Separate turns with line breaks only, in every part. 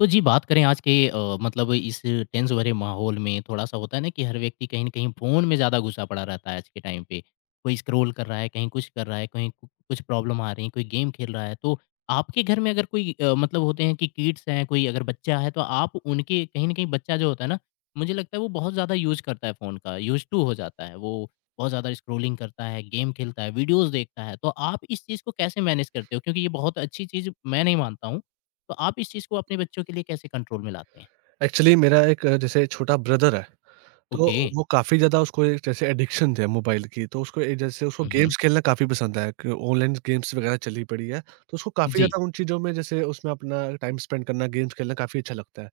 तो जी बात करें आज के मतलब इस टेंस भरे माहौल में थोड़ा-सा होता है ना कि हर व्यक्ति कहीं न कहीं फ़ोन में ज़्यादा घुसा पड़ा रहता है आज के टाइम पे। कोई स्क्रॉल कर रहा है, कहीं कुछ कर रहा है, कहीं कु कुछ प्रॉब्लम आ रही है, कोई गेम खेल रहा है। तो आपके घर में अगर कोई मतलब होते हैं कि किड्स हैं, कोई अगर बच्चा है तो आप उनके कहीं न कहीं बच्चा जो होता है ना, मुझे लगता है वो बहुत ज़्यादा यूज़ करता है फ़ोन का, यूज़ टू हो जाता है। वो बहुत ज़्यादा स्क्रॉलिंग करता है, गेम खेलता है, वीडियोज़ देखता है। तो आप इस चीज़ को कैसे मैनेज करते हो? क्योंकि ये बहुत अच्छी चीज़ मैं नहीं मानता हूँ। तो आप इस चीज़ को अपने बच्चों के लिए कैसे कंट्रोल में लाते हैं?
एक्चुअली मेरा एक जैसे छोटा ब्रदर है। तो
ओके।
वो काफ़ी ज़्यादा उसको एक जैसे एडिक्शन है मोबाइल की। तो उसको ए जैसे उसको
हुँ, हुँ।
गेम्स खेलना काफ़ी पसंद है कि ऑनलाइन गेम्स वगैरह चली पड़ी है। तो उसको काफ़ी
जी।
ज़्यादा उन चीज़ों में जैसे उसमें अपना टाइम स्पेंड करना, गेम्स खेलना काफ़ी अच्छा लगता है।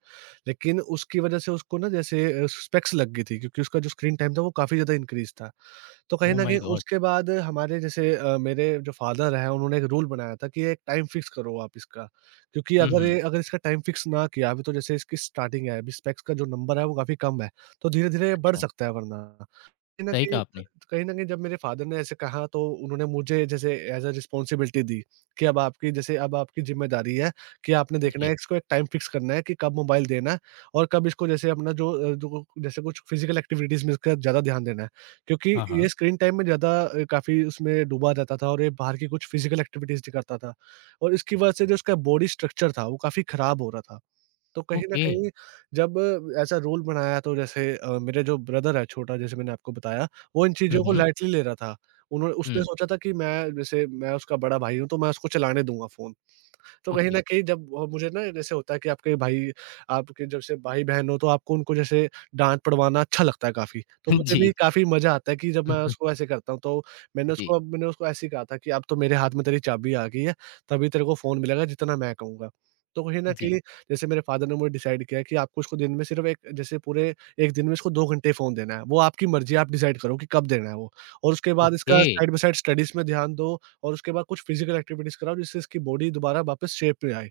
लेकिन उसकी वजह से उसको ना जैसे स्पेक्स लग गई थी, क्योंकि उसका जो स्क्रीन टाइम था वो काफ़ी ज़्यादा इंक्रीज़ था। तो कहीं
ओह
न
माय
कहीं
गॉड!
उसके बाद हमारे जैसे मेरे जो फादर हैं उन्होंने एक रूल बनाया था कि एक टाइम फिक्स करो आप इसका। क्योंकि
हुँ,
अगर
हुँ।
ये अगर इसका टाइम फिक्स ना किया अभी, तो जैसे इसकी स्टार्टिंग है, अभी स्पेक्स का जो नंबर है वो काफ़ी कम है, तो धीरे-धीरे बढ़
अच्छा,
सकता है वरना। कहीं न
सही
कहीं
कहा
अ,
आपने।
कहीं न कहीं जब मेरे फ़ादर ने ऐसे कहा तो उन्होंने मुझे जैसे एज़ अ रिस्पॉन्सिबिलिटी दी, कि अब आपकी ज़िम्मेदारी है कि आपने देखना है,
जी।
इसको एक टाइम फ़िक्स करना है कि कब मोबाइल देना है और कब इसको जैसे अपना जो जैसे कुछ फ़िज़िकल एक्टिविटीज़ में इसका ज़्यादा ध्यान देना है। क्योंकि
हाँ,
ये
हाँ।
स्क्रीन टाइम में ज़्यादा काफ़ी उसमें डूबा रहता था और ये बाहर की कुछ फ़िज़िकल एक्टिविटीज़ नहीं करता था, और इसकी वजह से जो उसका बॉडी स्ट्रक्चर था वो काफ़ी ख़राब हो रहा था। तो कहीं न
ओके।
कहीं जब ऐसा रूल बनाया तो जैसे मेरे जो ब्रदर है छोटा, जैसे मैंने आपको बताया, वो इन
हुँ,
चीज़ों को
हुँ।
लाइटली ले रहा था। उन्होंने उसने
हुँ,
सोचा था कि मैं उसका बड़ा भाई हूँ, तो मैं उसको चलाने दूँगा फ़ोन। तो कहीं
ओके।
न कहीं जब मुझे ना जैसे होता है कि आपके भाई, आपके जब से भाई-बहन हो तो आपको उनको जैसे डाँट पड़वाना अच्छा लगता है काफ़ी। तो
जी,
मुझे
जी।
भी काफ़ी मज़ा आता है कि जब
हुँ,
मैं
हुँ।
उसको ऐसे करता हूँ। तो मैंने उसको
जी,
अब मैंने उसको ऐसे ही कहा था कि अब तो मेरे हाथ में तेरी चाबी आ गई है, तभी तेरे को फ़ोन मिलेगा जितना मैं कहूँगा। तो कहीं न
जी।
कहीं जैसे मेरे फादर ने मुझे डिसाइड किया कि आपको उसको दिन में सिर्फ़ एक, जैसे पूरे 1 दिन में इसको 2 घंटे फ़ोन देना है। वो आपकी मर्ज़ी है, आप डिसाइड करो कि कब देना है वो। और उसके बाद
ओके।
इसका साइड बाय साइड स्टडीज़ में ध्यान दो, और उसके बाद कुछ फिजिकल एक्टिविटीज़ कराओ जिससे इसकी बॉडी दोबारा वापस शेप में आए।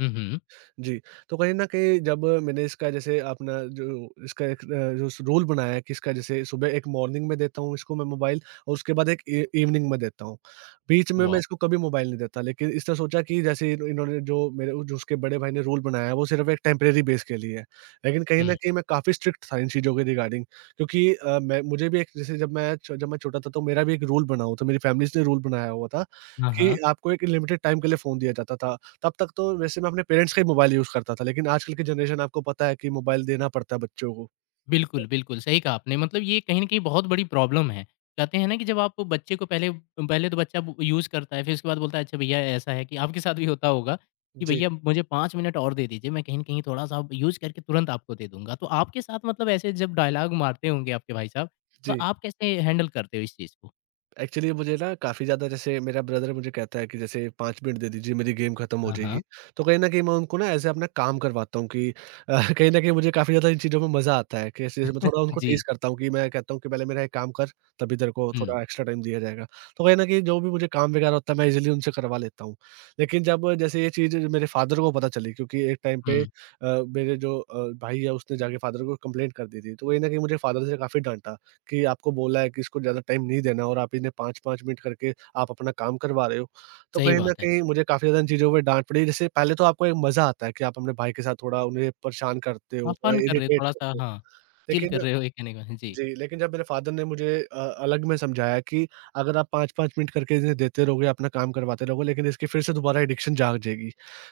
हुँ, हुँ।
जी। तो कहीं न कहीं जब मैंने इसका जैसे अपना जो, इसका एक जो स रूल बनाया है कि इसका जैसे सुबह एक मॉर्निंग में देता हूँ इसको मैं मोबाइल, और उसके बाद एक इ इवनिंग में देता हूँ। बीच में
वॉव!
मैं इसको कभी मोबाइल नहीं देता, लेकिन इसने सोचा कि जैसे इन इन्होंने जो मेरे जो उसके बड़े भाई ने रूल बनाया है वो सिर्फ़ एक टेम्परेरी बेस के लिए है। लेकिन कहीं न
हुँ।
कहीं मैं काफ़ी स्ट्रिक्ट था इन चीज़ों के रिगार्डिंग, क्योंकि मैं मुझे भी, एक जैसे जब मैं छोटा था तो मेरा भी एक रूल बना हुआ था, मेरी फैमिलीज़ ने रूल बनाया हुआ था
हाँ,
कि
हाँ।
आपको एक लिमिटेड टाइम के लिए फ़ोन दिया जाता था। तब तक तो वैसे मैं अपने पेरेंट्स का ही मोबाइल यूज़ करता था, लेकिन आजकल की जनरेशन आपको पता है कि मोबाइल देना पड़ता है बच्चों को।
बिल्कुल, बिल्कुल, सही कहा आपने मतलब ये कहीं न कहीं बहुत बड़ी प्रॉब्लम है। कहते हैं ना कि जब आप बच्चे को पहले पहले तो बच्चा ब यूज़ करता है, फिर उसके बाद बोलता है अच्छा भैया ऐसा है कि आपके साथ भी होता होगा कि
जी,
भैया मुझे 5 मिनट और दे दीजिए, मैं कहीं न कहीं थोड़ा-सा अब यूज़ करके तुरंत आपको दे दूँगा। तो आपके साथ मतलब ऐसे जब डायलॉग मारते होंगे आपके भाई साहब, तो
जी।
आप कैसे हैंडल करते हो इस चीज़ को?
एक्चुअली मुझे ना, काफ़ी ज़्यादा जैसे मेरा ब्रदर मुझे कहता है कि जैसे 5 मिनट दे दीजिए मेरी गेम खत्म हो
हाँ,
जाएगी।
हाँ।
तो कहीं न कहीं मैं उनको ना ऐसे अपना काम करवाता हूँ कि कहीं न कहीं मुझे काफ़ी ज़्यादा इन चीज़ों में मज़ा आता है कि ऐसे-ऐसे मैं थोड़ा उनको
जी।
टीज़ करता हूँ, कि मैं कहता हूँ कि पहले मेरा ये काम कर, तभी तेरे को
हुँ,
थोड़ा एक्स्ट्रा टाइम दिया जाएगा। तो कहीं न कहीं जो भी मुझे काम वगैरह होता है मैं ईज़िली उनसे करवा लेता हूँ। लेकिन जब जैसे ये चीज़ मेरे फ़ादर को पता चली, क्योंकि एक टाइम पे
हुँ,
मेरे जो भाई है उसने जाके फ़ादर को कंप्लेंट कर दी थी। तो कहीं न कहीं मुझे फ़ादर से काफ़ी डाँटा, कि आपको बोला है कि इसको ज़्यादा टाइम नहीं देना और आप इन्हें 5-5 मिनट करके आप अपना काम करवा रहे हो। तो
सही
कहीं हुँ। न
बात है।
कहीं मुझे काफ़ी ज़्यादा इन चीज़ों पे डाँट पड़ी। जैसे पहले तो आपको एक मज़ा आता है कि आप अपने भाई के साथ थोड़ा उन्हें परेशान करते हो,
आप
थोड़ा
फन कर रहे हो
इरिटेट
थोड़ा-सा
करते हो।
हाँ, चिल
लेकिन
कर रहे हो ये कहने का जी,
जी, लेकिन जब मेरे फ़ादर ने मुझे अलग में समझाया कि अगर आप 5-5 मिनट करके इन्हें देते रहोगे, अपना काम करवाते रहोगे, लेकिन इसकी फिर से दोबारा एडिक्शन जाग जाएगी।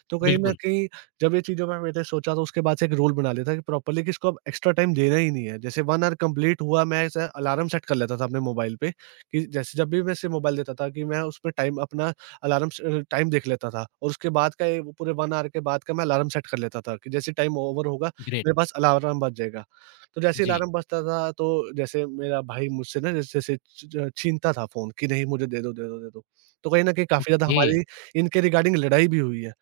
तो कहीं न
बिल्कुल,
कहीं जब ये चीज़ों में मैंने सोचा, तो उसके बाद से एक रूल बना लिया था कि प्रॉपर्ली कि इसको अब एक्स्ट्रा टाइम देना ही नहीं है। जैसे 1 आवर कंप्लीट हुआ, मैं ऐसा अलार्म सेट कर लेता था अपने मोबाइल पे, कि जैसे जब भी मैं इसे मोबाइल देता था कि मैं उसपे टाइम अपना अलार्म टाइम देख लेता था, और उसके बाद का, ये वो पूरे 1 आवर के बाद का मैं अलार्म सेट कर लेता था कि जैसे टाइम ओवर होगा,
ग्रेट।
मेरे पास अलार्म बज जाएगा। तो जैसे
जी,
अलार्म बजता था, तो जैसे मेरा भाई मुझसे ना, जैसे जैसे छ छीनता था फ़ोन कि नहीं मुझे दे दो, दे दो, दे दो। तो कहीं न कहीं काफ़ी ज़्यादा
ओके।
हमारी इनके रिगार्डिंग लड़ाई भी हुई है,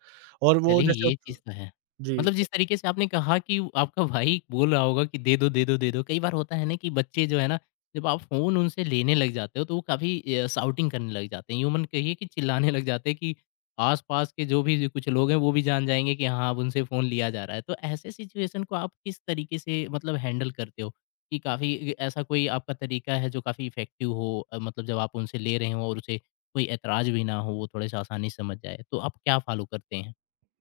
और वो
चलिए
जैसे
ये चीज़
उत-
तो है।
जी।
मतलब जिस तरीके से आपने कहा कि आपका भाई बोल रहा होगा कि दे दो, दे दो, दे दो। कई बार होता है ना कि बच्चे जो है ना, जब आप फ़ोन उनसे लेने लग जाते हो तो वो काफ़ी शाउटिंग करने लग जाते हैं। यूमन कहिए कि चिल्लाने लग जाते हैं कि आस-पास के जो भी कुछ लोग हैं वो भी जान जाएँगे कि हाँ, अब उनसे फ़ोन लिया जा रहा है। तो ऐसे सिचुएशन को आप किस तरीके से मतलब हैंडल करते हो? कि काफ़ी ए ऐसा कोई आपका तरीका है जो काफ़ी इफ़ेक्टिव हो मतलब जब आप उनसे ले रहे हों और उसे कोई ऐतराज़ भी ना हो, वो थोड़े-से आसानी से समझ जाए। तो आप क्या फ़ॉलो करते हैं?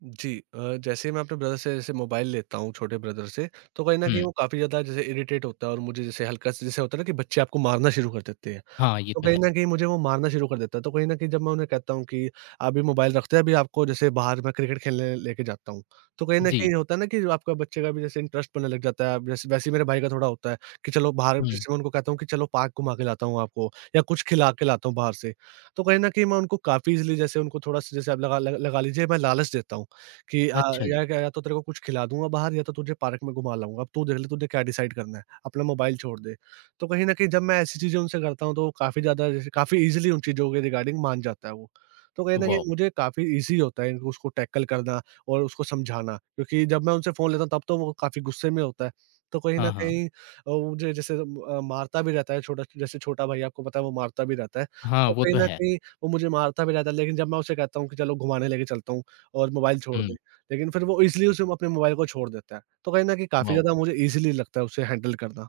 जी, जैसे ही मैं अपने ब्रदर से जैसे मोबाइल लेता हूँ, छोटे ब्रदर से, तो कहीं न कहीं
हुँ।
वो काफ़ी ज़्यादा जैसे इरिटेट होता है, और मुझे जैसे हल्का-सा जैसे होता है ना कि बच्चे आपको मारना शुरू कर देते हैं।
हाँ, ये
तो
तो
कहीं
है।
न कहीं मुझे वो मारना शुरू कर देता है। तो कहीं न कहीं जब मैं उन्हें कहता हूँ कि अभी मोबाइल रखते हैं, अभी आपको जैसे बाहर मैं क्रिकेट खेलने लेके जाता हूँ। तो कहीं न
जी।
कहीं होता है ना कि आपका, बच्चे का भी जैसे इंटरेस्ट बनने लग जाता है। वैसे वैसे ही मेरे भाई का थोड़ा होता है कि चलो बाहर,
हुँ।
जैसे मैं उनको कहता हूँ कि चलो पार्क घुमा के लाता हूँ आपको, या कुछ खिला के लाता हूँ बाहर से। तो कहीं न कहीं मैं उनको काफ़ी ईज़िली, जैसे उनको थोड़ा-सा, जैसे आप लगा लीजिए मैं लालच देता हूँ, कि
अच्छा जी।
या तो तेरे को कुछ खिला दूँगा बाहर, या तो तुझे पार्क में घुमा लाऊँगा। अब तू देख ले तुझे क्या डिसाइड करना है, अपना मोबाइल छोड़ दे। तो कहीं न कहीं जब मैं ऐसी चीज़ें उनसे करता हूँ तो वो काफ़ी ज़्यादा जैसे काफ़ी ईज़िली उन चीज़ों के रिगार्डिंग मान जाता है वो। तो कहीं न कहीं
वाओ!
मुझे काफ़ी ईज़ी होता है इनको, उसको टैकल करना और उसको समझाना, क्योंकि जब मैं उनसे फ़ोन लेता हूँ तब तो वो काफ़ी गुस्से में होता है। तो कहीं न
हाँ, हाँ।
कहीं वो मुझे जैसे मारता भी रहता है छोटा, जैसे छोटा भाई आपको पता है वो मारता भी रहता है।
हाँ,
तो
वो
कहीं
तो
न
है।
कहीं वो मुझे मारता भी रहता है, लेकिन जब मैं उसे कहता हूँ कि चलो घुमाने लेके चलता हूँ और मोबाइल छोड़ दे,
हुँ,
लेकिन फिर वो ईज़िली उसे अपने मोबाइल को छोड़ देता है। तो कहीं न कहीं काफ़ी
वाओ!
ज़्यादा मुझे ईज़िली लगता है उसे हैंडल करना।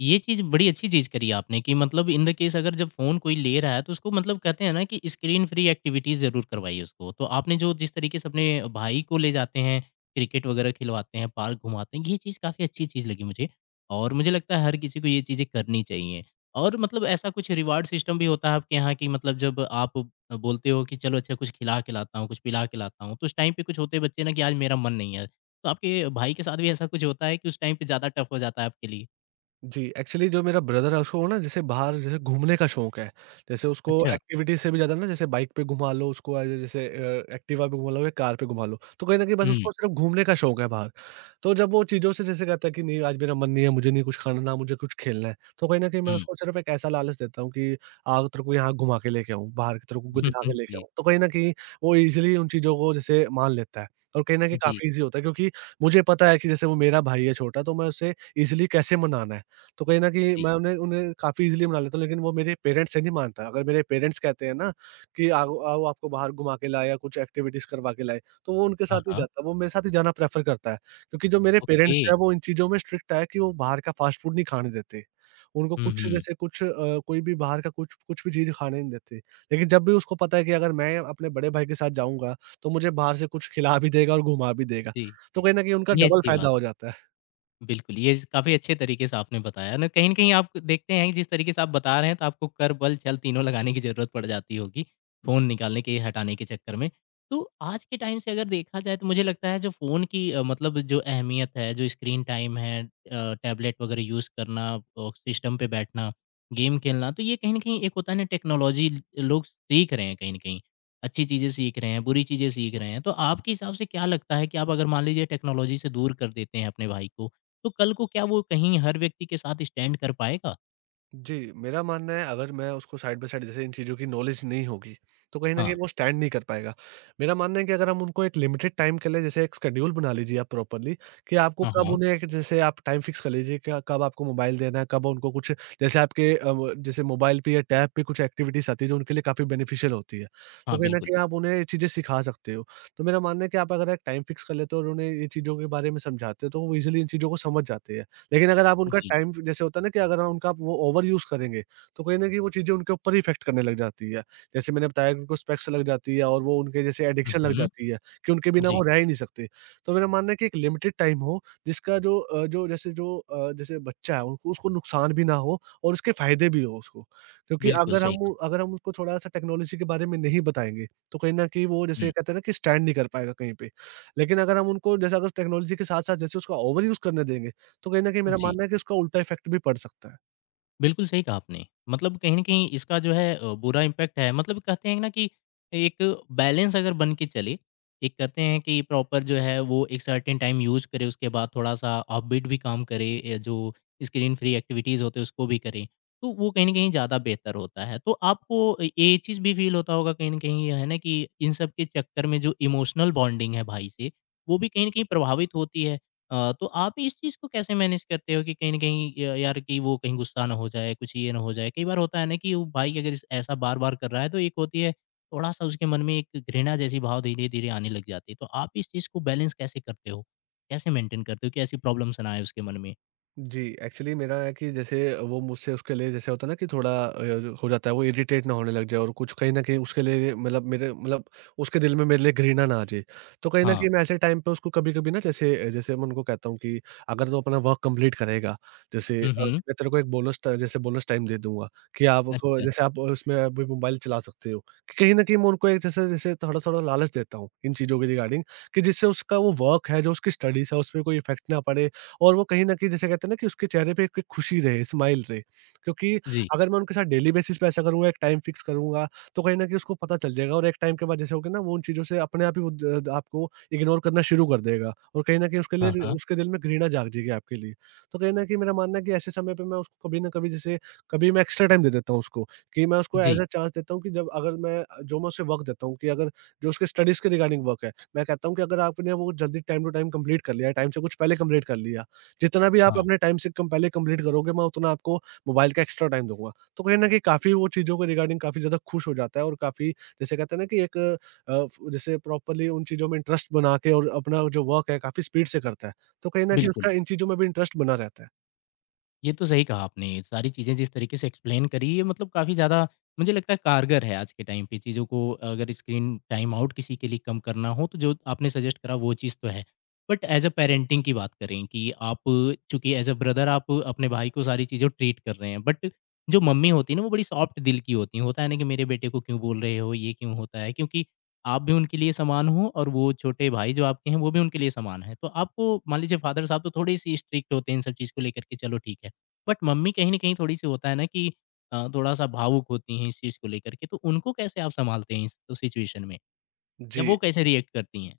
ये चीज़ बड़ी अच्छी चीज़ करी आपने कि मतलब इन द केस अगर जब फ़ोन कोई ले रहा है तो उसको मतलब कहते हैं ना कि स्क्रीन फ्री एक्टिविटीज़ ज़रूर करवाइए उसको। तो आपने जो जिस तरीके से अपने भाई को ले जाते हैं, क्रिकेट वगैरह खिलवाते हैं, पार्क घुमाते हैं, ये चीज़ काफ़ी अच्छी चीज़ लगी मुझे और मुझे लगता है हर किसी को ये चीज़ें करनी चाहिए। और मतलब ऐसा कुछ रिवार्ड सिस्टम भी होता है आपके यहाँ कि मतलब जब आप बोलते हो कि चलो अच्छा कुछ खिला के लाता हूँ, कुछ पिला के लाता हूँ, तो उस टाइम पे कुछ होते हैं बच्चे ना कि आज मेरा मन नहीं है। तो आपके भाई के साथ भी ऐसा कुछ होता है कि उस टाइम पे ज़्यादा टफ़ हो जाता है आपके लिए?
जी, एक्चुअली जो मेरा ब्रदर है उसको ना जैसे बाहर, जैसे घूमने का शौक है। जैसे उसको
अच्छा।
एक्टिविटी से भी ज़्यादा ना, जैसे बाइक पे घुमा लो उसको, जैसे एक्टिवा पे घुमा लो, या कार पे घुमा लो। तो कहीं न कहीं बस
हुँ,
उसको सिर्फ़ घूमने का शौक है बाहर। तो जब वो चीज़ों से जैसे कहता है कि नहीं आज मेरा मन नहीं है, मुझे नहीं कुछ खाना, ना मुझे कुछ खेलना है। तो कहीं न कहीं मैं
हुँ।
उसको सिर्फ़ एक ऐसा लालच देता हूँ कि आओ तेरे को यहाँ घुमा के लेके आऊँ, बाहर की तेरे को दिखा के लेके
जी,
आऊँ। तो कहीं न कहीं वो ईज़िली उन चीज़ों को जैसे मान लेता है, और कहीं न कहीं
जी,
काफ़ी ईज़ी होता है क्योंकि मुझे पता है कि जैसे वो मेरा भाई है छोटा, तो मैं उसे ईज़िली कैसे मनाना है। तो कहीं न कहीं
जी।
मैं उन्हें उन्हें काफ़ी ईज़िली मना लेता हूँ, लेकिन वो मेरे पेरेंट्स से नहीं मानता। अगर मेरे पेरेंट्स कहते हैं ना कि आओ आओ आपको बाहर घुमा के लाए, या कुछ एक्टिविटीज़ करवा के लाए, तो वो उनके
हाँ,
साथ नहीं
हाँ।
जाता, वो मेरे साथ ही जाना प्रेफ़र करता है। क्योंकि जो मेरे
ओके।
पेरेंट्स हैं वो इन चीज़ों में स्ट्रिक्ट है कि वो बाहर का फ़ास्ट फ़ूड नहीं खाने देते। उनको
हुँ,
कुछ
हुँ।
जैसे कुछ कोई भी बाहर का कुछ कुछ भी चीज़ खाने नहीं देते। लेकिन जब भी उसको पता है कि अगर मैं अपने बड़े भाई के साथ जाऊँगा, तो मुझे बाहर से कुछ खिला भी देगा और घुमा भी देगा।
जी।
तो कहीं न कहीं उनका
ये
डबल
अच्छी
फ़ायदा
बात
हो जाता है।
बिल्कुल, ये ज़ काफ़ी अच्छे तरीके से आपने बताया ना, कहीं न कहीं आप देखते हैं कि जिस तरीके से आप बता रहे हैं तो आपको कर, बल, छल तीनों लगाने की ज़रूरत पड़ जाती होगी, फ़ोन निकालने के, हटाने के चक्कर में। तो आज के टाइम से अगर देखा जाए तो मुझे लगता है जो फ़ोन की मतलब जो अहमियत है, जो स्क्रीन टाइम है टैबलेट वग़ैरह यूज़ करना और सिस्टम पे बैठना, गेम खेलना, तो ये कहीं न कहीं एक होता है ना टेक्नोलॉजी लोग सीख रहे हैं कहीं न कहीं, अच्छी चीज़ें सीख रहे हैं, बुरी चीज़ें सीख रहे हैं। तो आपके हिसाब से क्या लगता है कि आप अगर मान लीजिए टेक्नोलॉजी से दूर कर देते हैं अपने भाई को, तो कल को क्या वो कहीं हर व्यक्ति के साथ स्टैंड कर पाएगा?
जी, मेरा मानना है, अगर मैं उसको साइड बाय साइड जैसे इन चीज़ों की नॉलेज नहीं होगी, तो कहीं न कहीं
हाँ,
वो स्टैंड नहीं कर पाएगा। मेरा मानना है कि अगर हम उनको एक लिमिटेड टाइम के लिए जैसे एक शेड्यूल बना लीजिए आप प्रॉपर्ली, कि आपको
हाँ,
कब
हाँ,
उन्हें, एक जैसे आप टाइम फिक्स कर लीजिए क कब आपको मोबाइल देना है, कब उनको कुछ जैसे आपके व जैसे मोबाइल पे या टैब पे कुछ एक्टिविटीज़ आती है जो उनके लिए काफ़ी बेनिफिशियल होती है। तो
हाँ,
कहीं न
बिल्कुल।
कहीं आप उन्हें ये चीज़ें सिखा सकते हो। तो मेरा मानना है कि आप अगर एक टाइम फिक्स कर लेते हो और उन्हें ये चीज़ों के बारे में समझाते हो, तो वो ईज़िली इन चीज़ों को समझ जाते हैं। लेकिन अगर आप उनका
जी।
टाइम जैसे होता है ना, कि अगर हम उनका आप वो ओवर यूज़ करेंगे, तो कहीं न कहीं वो चीज़ें उनके ऊपर ही इफ़ेक्ट करने लग जाती है। जैसे मैंने बताया कि उनको स्पेक्स लग जाती है और वो उनके जैसे
हुँ,
एडिक्शन लग
हुँ।
जाती है कि उनके बिना
जी,
वो रह ही नहीं सकते। तो मेरा मानना है कि एक लिमिटेड टाइम हो, जिसका जो जो जैसे जो जैसे बच्चा है, उनको उसको नुकसान भी ना हो और उसके फ़ायदे भी हो उसको। क्योंकि
बिल्कुल
अगर
सही
हम
कहा।
अगर हम उसको थोड़ा-सा टेक्नोलॉजी के बारे में नहीं बताएँगे, तो कहीं न कहीं वो जैसे
हुँ,
कहते हैं ना कि स्टैंड नहीं कर पाएगा कहीं पे। लेकिन अगर हम उनको जैसे अगर टेक्नोलॉजी के साथ-साथ जैसे उसका ओवर यूज़ करने देंगे, तो कहीं न कहीं मेरा
जी।
मानना है कि उसका उल्टा इफ़ेक्ट भी पड़ सकता है।
बिल्कुल सही कहा आपने। मतलब कहीं न कहीं इसका जो है बुरा इम्पैक्ट है मतलब कहते हैं ना कि एक बैलेंस अगर बन के चले, एक कहते हैं कि प्रॉपर जो है वो एक सर्टेन टाइम यूज़ करे, उसके बाद थोड़ा-सा ऑफबीट भी काम करे या जो स्क्रीन फ्री एक्टिविटीज़ होते हैं उसको भी करें, तो वो कहीं न कहीं ज़्यादा बेहतर होता है। तो आपको ये चीज़ भी फ़ील होता होगा कहीं न कहीं ये है ना कि इन सब के चक्कर में जो इमोशनल बॉन्डिंग है भाई से, वो भी कहीं न कहीं प्रभावित होती है। तो आप इस चीज़ को कैसे मैनेज करते हो कि कहीं न कहीं य यार कि वो कहीं गुस्सा ना हो जाए, कुछ ये ना हो जाए? कई बार होता है ना कि वो भाई अगर इस ऐसा बार-बार कर रहा है तो एक होती है थोड़ा-सा उसके मन में एक घृणा जैसी भाव धीरे-धीरे आने लग जाती है। तो आप इस चीज़ को बैलेंस कैसे करते हो? कैसे मेंटेन करते हो कि ऐसी प्रॉब्लम्स ना आए उसके मन में?
जी, एक्चुअली मेरा है कि जैसे वो मुझसे उसके लिए जैसे होता है ना कि थोड़ा जो हो जाता है वो इरिटेट ना होने लग जाए और कुछ कहीं न कहीं उसके लिए, मतलब मेरे मतलब उसके दिल में मेरे लिए घृणा ना आ जाए। तो कहीं न
हाँ।
कहीं मैं ऐसे टाइम पे उसको कभी-कभी ना, जैसे जैसे मैं उनको कहता हूँ कि अगर तू अपना वर्क कंप्लीट करेगा, जैसे
हुँ, हुँ।
मैं तेरे को एक बोनस ट जैसे बोनस टाइम दे दूँगा, कि आपको
अच्छा।
जैसे आप उसमें अभी मोबाइल चला सकते हो। कि कहीं न कहीं मैं उनको एक जैसे जैसे थोड़ा-थोड़ा लालच देता हूँ इन चीज़ों के रिगार्डिंग, कि जिससे उसका वो वर्क है, जो उसकी स्टडीज़ है, उसपे कोई इफ़ेक्ट ना पड़े और वो कहीं न कहीं जैसे कहते हैं ना कि उसके चेहरे पे एक एक खुशी रहे, स्माइल रहे। क्योंकि
जी।
अगर मैं उनके साथ डेली बेसिस पे ऐसा करूँगा, एक टाइम फिक्स करूँगा, तो कहीं न कहीं उसको पता चल जाएगा और एक टाइम के बाद जैसे हो गया ना, वो उन चीज़ों से अपने आप ही वो द द आपको इग्नोर करना शुरू कर देगा और कहीं न कहीं उसके
हाँ,
लिए
हाँ।
उसके दिल में घृणा जाग जाएगी आपके लिए। तो कहीं न कहीं मेरा मानना है कि ऐसे समय पे मैं उसको कभी न कभी जैसे, कभी मैं एक्स्ट्रा टाइम दे देता हूँ उसको, कि मैं उसको एज़
जी।
अ चांस देता हूँ कि जब अगर मैं जो मैं उसे वर्क देता हूँ, कि अगर जो उसके स्टडीज़ के रिगार्डिंग वर्क है, मैं कहता हूँ कि अगर आपने वो जल्दी टाइम टू टाइम कंप्लीट कर लिया, टाइम से कुछ पहले कंप्लीट कर लिया, जितना भी आप
हाँ,
अपने टाइम से कम पहले कंप्लीट करोगे, मैं उतना आपको मोबाइल का एक्स्ट्रा टाइम दूँगा। तो कहीं न कहीं काफ़ी वो चीज़ों के रिगार्डिंग काफ़ी ज़्यादा खुश हो जाता है और काफ़ी जैसे कहते हैं ना कि एक फ जैसे प्रॉपर्ली उन चीज़ों में इंटरेस्ट बना के और अपना जो वर्क है काफ़ी स्पीड से करता है। तो कहीं न कहीं
बिल्कुल।
उसका इन चीज़ों में भी इंटरेस्ट बना रहता है।
ये तो सही कहा आपने। सारी चीज़ें जिस तरीके से एक्सप्लेन करी ये मतलब काफ़ी ज़्यादा मुझे लगता है कारगर है आज के टाइम पे चीज़ों को अगर स्क्रीन टाइम आउट किसी के लिए कम करना हो तो जो आपने सजेस्ट करा वो चीज़ तो है। बट एज़ अ पैरेंटिंग की बात करें कि आप चूँकि एज़ अ ब्रदर आप अपने भाई को सारी चीज़ें ट्रीट कर रहे हैं बट जो मम्मी होती है ना वो बड़ी सॉफ्ट दिल की होती हैं। होता है ना कि मेरे बेटे को क्यों बोल रहे हो, ये क्यों होता है? क्योंकि आप भी उनके लिए समान हो और वो छोटे भाई जो आपके हैं वो भी उनके लिए समान हैं। तो आपको मान लीजिए फादर साहब तो थोड़ी-सी स्ट्रिक्ट होते हैं इन सब चीज़ को लेकर के चलो ठीक है। बट मम्मी कहीं न कहीं थोड़ी-सी होता है ना कि थोड़ा-सा भावुक होती हैं इस चीज़ को लेकर के, तो उनको कैसे आप सँभालते हैं इस तो सिचुएशन में? या
जी।
वो कैसे रिएक्ट करती हैं?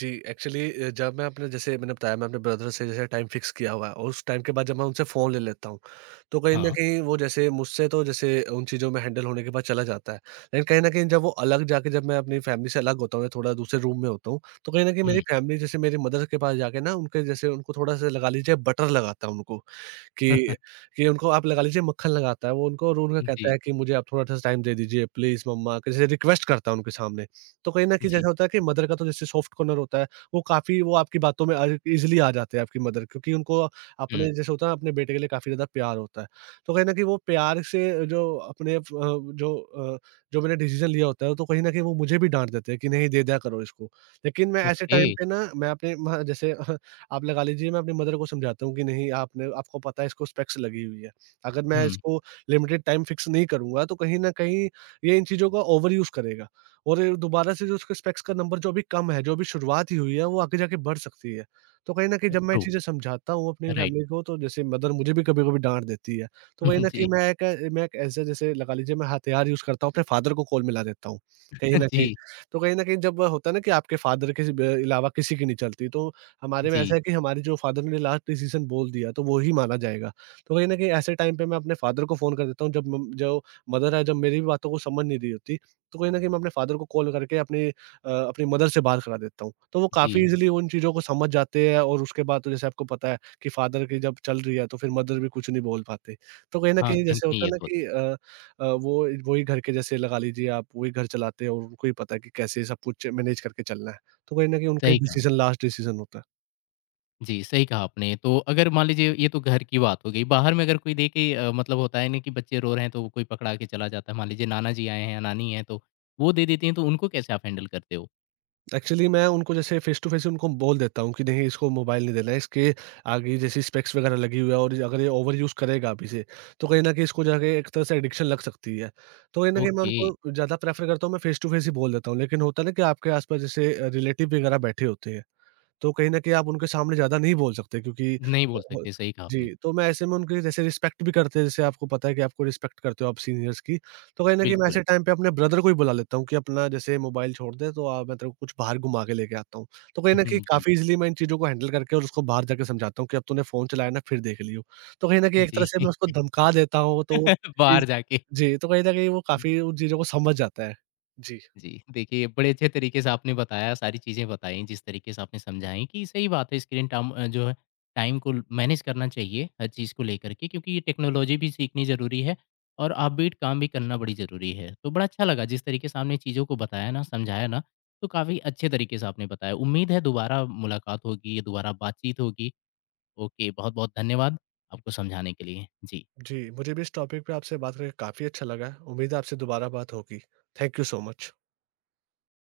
जी, एक्चुअली जब मैं अपने जैसे मैंने बताया मैं अपने ब्रदर से जैसे टाइम फिक्स किया हुआ है और उस टाइम के बाद जब मैं उनसे फ़ोन ले लेता हूँ, तो कहीं न
हाँ।
कहीं वो जैसे मुझसे तो जैसे उन चीज़ों में हैंडल होने के बाद चला जाता है। लेकिन कहीं न कहीं जब वो अलग जाके, जब मैं अपनी फ़ैमिली से अलग होता हूँ या थोड़ा दूसरे रूम में होता हूँ, तो कहीं न कहीं मेरी
हुँ।
फ़ैमिली जैसे मेरी मदर के पास जाके ना उनके जैसे उनको थोड़ा-सा, लगा लीजिए, बटर लगाता हूँ उनको। कि कि उनको आप लगा लीजिए मक्खन लगाता है वो उनको और उनका
जी,
कहता है कि मुझे आप थोड़ा-सा टाइम दे दीजिए प्लीज़ मम्मा, कि जैसे रिक्वेस्ट करता है उनके सामने। तो कहीं न कहीं
जी।
जैसा होता है कि मदर का तो जैसे सॉफ्ट कॉर्नर होता है, वो काफ़ी वो आपकी बातों में आ ईज़िली आ जाते हैं, आपकी मदर, क्योंकि उनको
हुँ।
अपने जैसे होता है अपने बेटे के लिए काफ़ी ज़्यादा प्यार होता है। तो कहीं न कहीं वो प्यार से जो अपने फ अ, जो मैंने डिसीज़न लिया होता है, तो कहीं न कहीं वो मुझे भी डाँट देते हैं कि नहीं दे दिया करो इसको। लेकिन मैं ऐसे
ओके।
टाइम पे ना मैं अपने म जैसे आप लगा लीजिए मैं अपनी मदर को समझाता हूँ कि नहीं आपने आपको पता है इसको स्पेक्स लगी हुई है। अगर मैं
हुँ।
इसको लिमिटेड टाइम फिक्स नहीं करूँगा, तो कहीं न कहीं ये इन चीज़ों का ओवर यूज़ करेगा और ये दोबारा से जो उसके स्पेक्स का नंबर, जो अभी कम है, जो अभी शुरुआत ही हुई है, वो आगे जाके बढ़ सकती है। तो कहीं न कहीं जब मैं ये
ट्रू।
चीज़ें समझाता हूँ अपनी
राइट।
फैमिली को, तो जैसे मदर मुझे भी कभी-कभी डाँट देती है। तो कहीं न कहीं
जी।
मैं एक ऐसे जैसे लगा लीजिए मैं हथियार यूज़ करता हूँ, अपने फादर को कोल मिला देता हूँ, कहीं न कहीं।
जी,
तो कहीं न कहीं जब होता है ना कि आपके फादर के ब अलावा किसी की नहीं चलती, तो हमारे में ऐसा
जी,
है कि हमारे जो फादर ने लास्ट डिसीजन बोल दिया तो वो ही माना जाएगा। तो कहीं न कहीं ऐसे टाइम पे मैं अपने फादर को फ़ोन कर देता हूँ, जब मम जो मदर है, जब मेरी भी बातों को समझ नहीं रही होती, तो कहीं न कहीं मैं अपने फादर को कॉल करके अपनी मदर से बात करा देता हूँ। तो वो काफ़ी
जी।
ईज़िली उन चीज़ों को समझ जाते हैं और उसके बाद तो जैसे आपको पता है कि फादर की जब चल रही है, तो फिर मदर भी कुछ नहीं बोल पाते। तो कहीं न
हाँ,
कहीं
कहीं न
जैसे
कहीं
होता
ये
है ना
तो होता
कि
है।
वो वही घर के जैसे लगा लीजिए आप वही घर चलाते हैं और उनको ही पता है कि कैसे सब कुछ मैनेज करके चलना है। तो कहीं न कहीं उनका ही
सही कहा।
डिसीजन लास्ट डिसीजन होता है।
जी, सही कहा आपने। तो अगर मान लीजिए ये तो घर की बात हो गई, बाहर में अगर कोई देखे मतलब होता है ना कि बच्चे रो रहे हैं तो वो कोई पकड़ा के चला जाता है, मान लीजिए नाना जी आए हैं या नानी हैं, तो वो दे देती हैं, तो उनको कैसे आप हैंडल करते हो?
एक्चुअली मैं उनको जैसे फेस टू फेस उनको बोल देता हूँ कि नहीं इसको मोबाइल नहीं देना है, इसके आगे जैसे स्पेक्स वगैरह लगी हुई है और अगर ये ओवर यूज़ करेगा आप इसे, तो कहीं न कहीं इसको जाके एक तरह से एडिक्शन लग सकती है। तो कहीं न कहीं मैं
ओके,
उनको ज़्यादा प्रेफ़र करता हूँ, मैं फेस टू फेस ही बोल देता हूँ, लेकिन होता है ना कि आपके आस-पास जैसे रिलेटिव वगैरह बैठे होते हैं, तो कहीं न कहीं आप उनके सामने ज़्यादा नहीं बोल सकते।
नहीं बोल सकते, सही कहा आपने,
जी, तो मैं ऐसे में उनकी जैसे रिस्पेक्ट भी करते हैं, जैसे आपको पता है कि आपको रिस्पेक्ट करते हो आप सीनियर्स की, तो कहीं न कहीं मैं
बिल्कुल।
ऐसे टाइम पे अपने ब्रदर को ही बुला लेता हूँ कि अपना जैसे मोबाइल छोड़ दे, तो मैं तेरे को कुछ बाहर घुमा के लेके आता हूँ। तो कहीं
हुँ,
न कहीं
हुँ, जी,
काफ़ी ईज़िली मैं इन चीज़ों को हैंडल करके और उसको बाहर जाके समझाता हूँ कि अब तूने फ़ोन चलाया ना फिर देख लियो। तो कहीं न कहीं एक तरह
जी,
से मैं उसको धमका देता हूँ, तो इस
बाहर जाके
जी, तो कहीं न कहीं वो काफ़ी उन चीज़ों को समझ जाता है। जी।
जी, देखिए बड़े अच्छे तरीके से आपने बताया, सारी चीज़ें बताई, जिस तरीके से आपने समझाई कि सही बात है स्क्रीन टाम जो है टाइम को मैनेज करना चाहिए हर चीज़ को लेकर के क्योंकि ये टेक्नोलॉजी भी सीखनी ज़रूरी है और अपबीट काम भी करना बड़ी ज़रूरी है। तो बड़ा अच्छा लगा जिस तरीके से आपने चीज़ों को बताया ना, समझाया ना, तो काफ़ी अच्छे तरीके से आपने बताया। उम्मीद है दोबारा मुलाकात होगी, दोबारा बातचीत होगी। ओके, बहुत-बहुत धन्यवाद आपको समझाने के लिए। जी।
जी, मुझे भी इस टॉपिक पे आपसे बात करके काफ़ी अच्छा लगा। उम्मीद है आपसे दोबारा बात होगी। Thank you so much.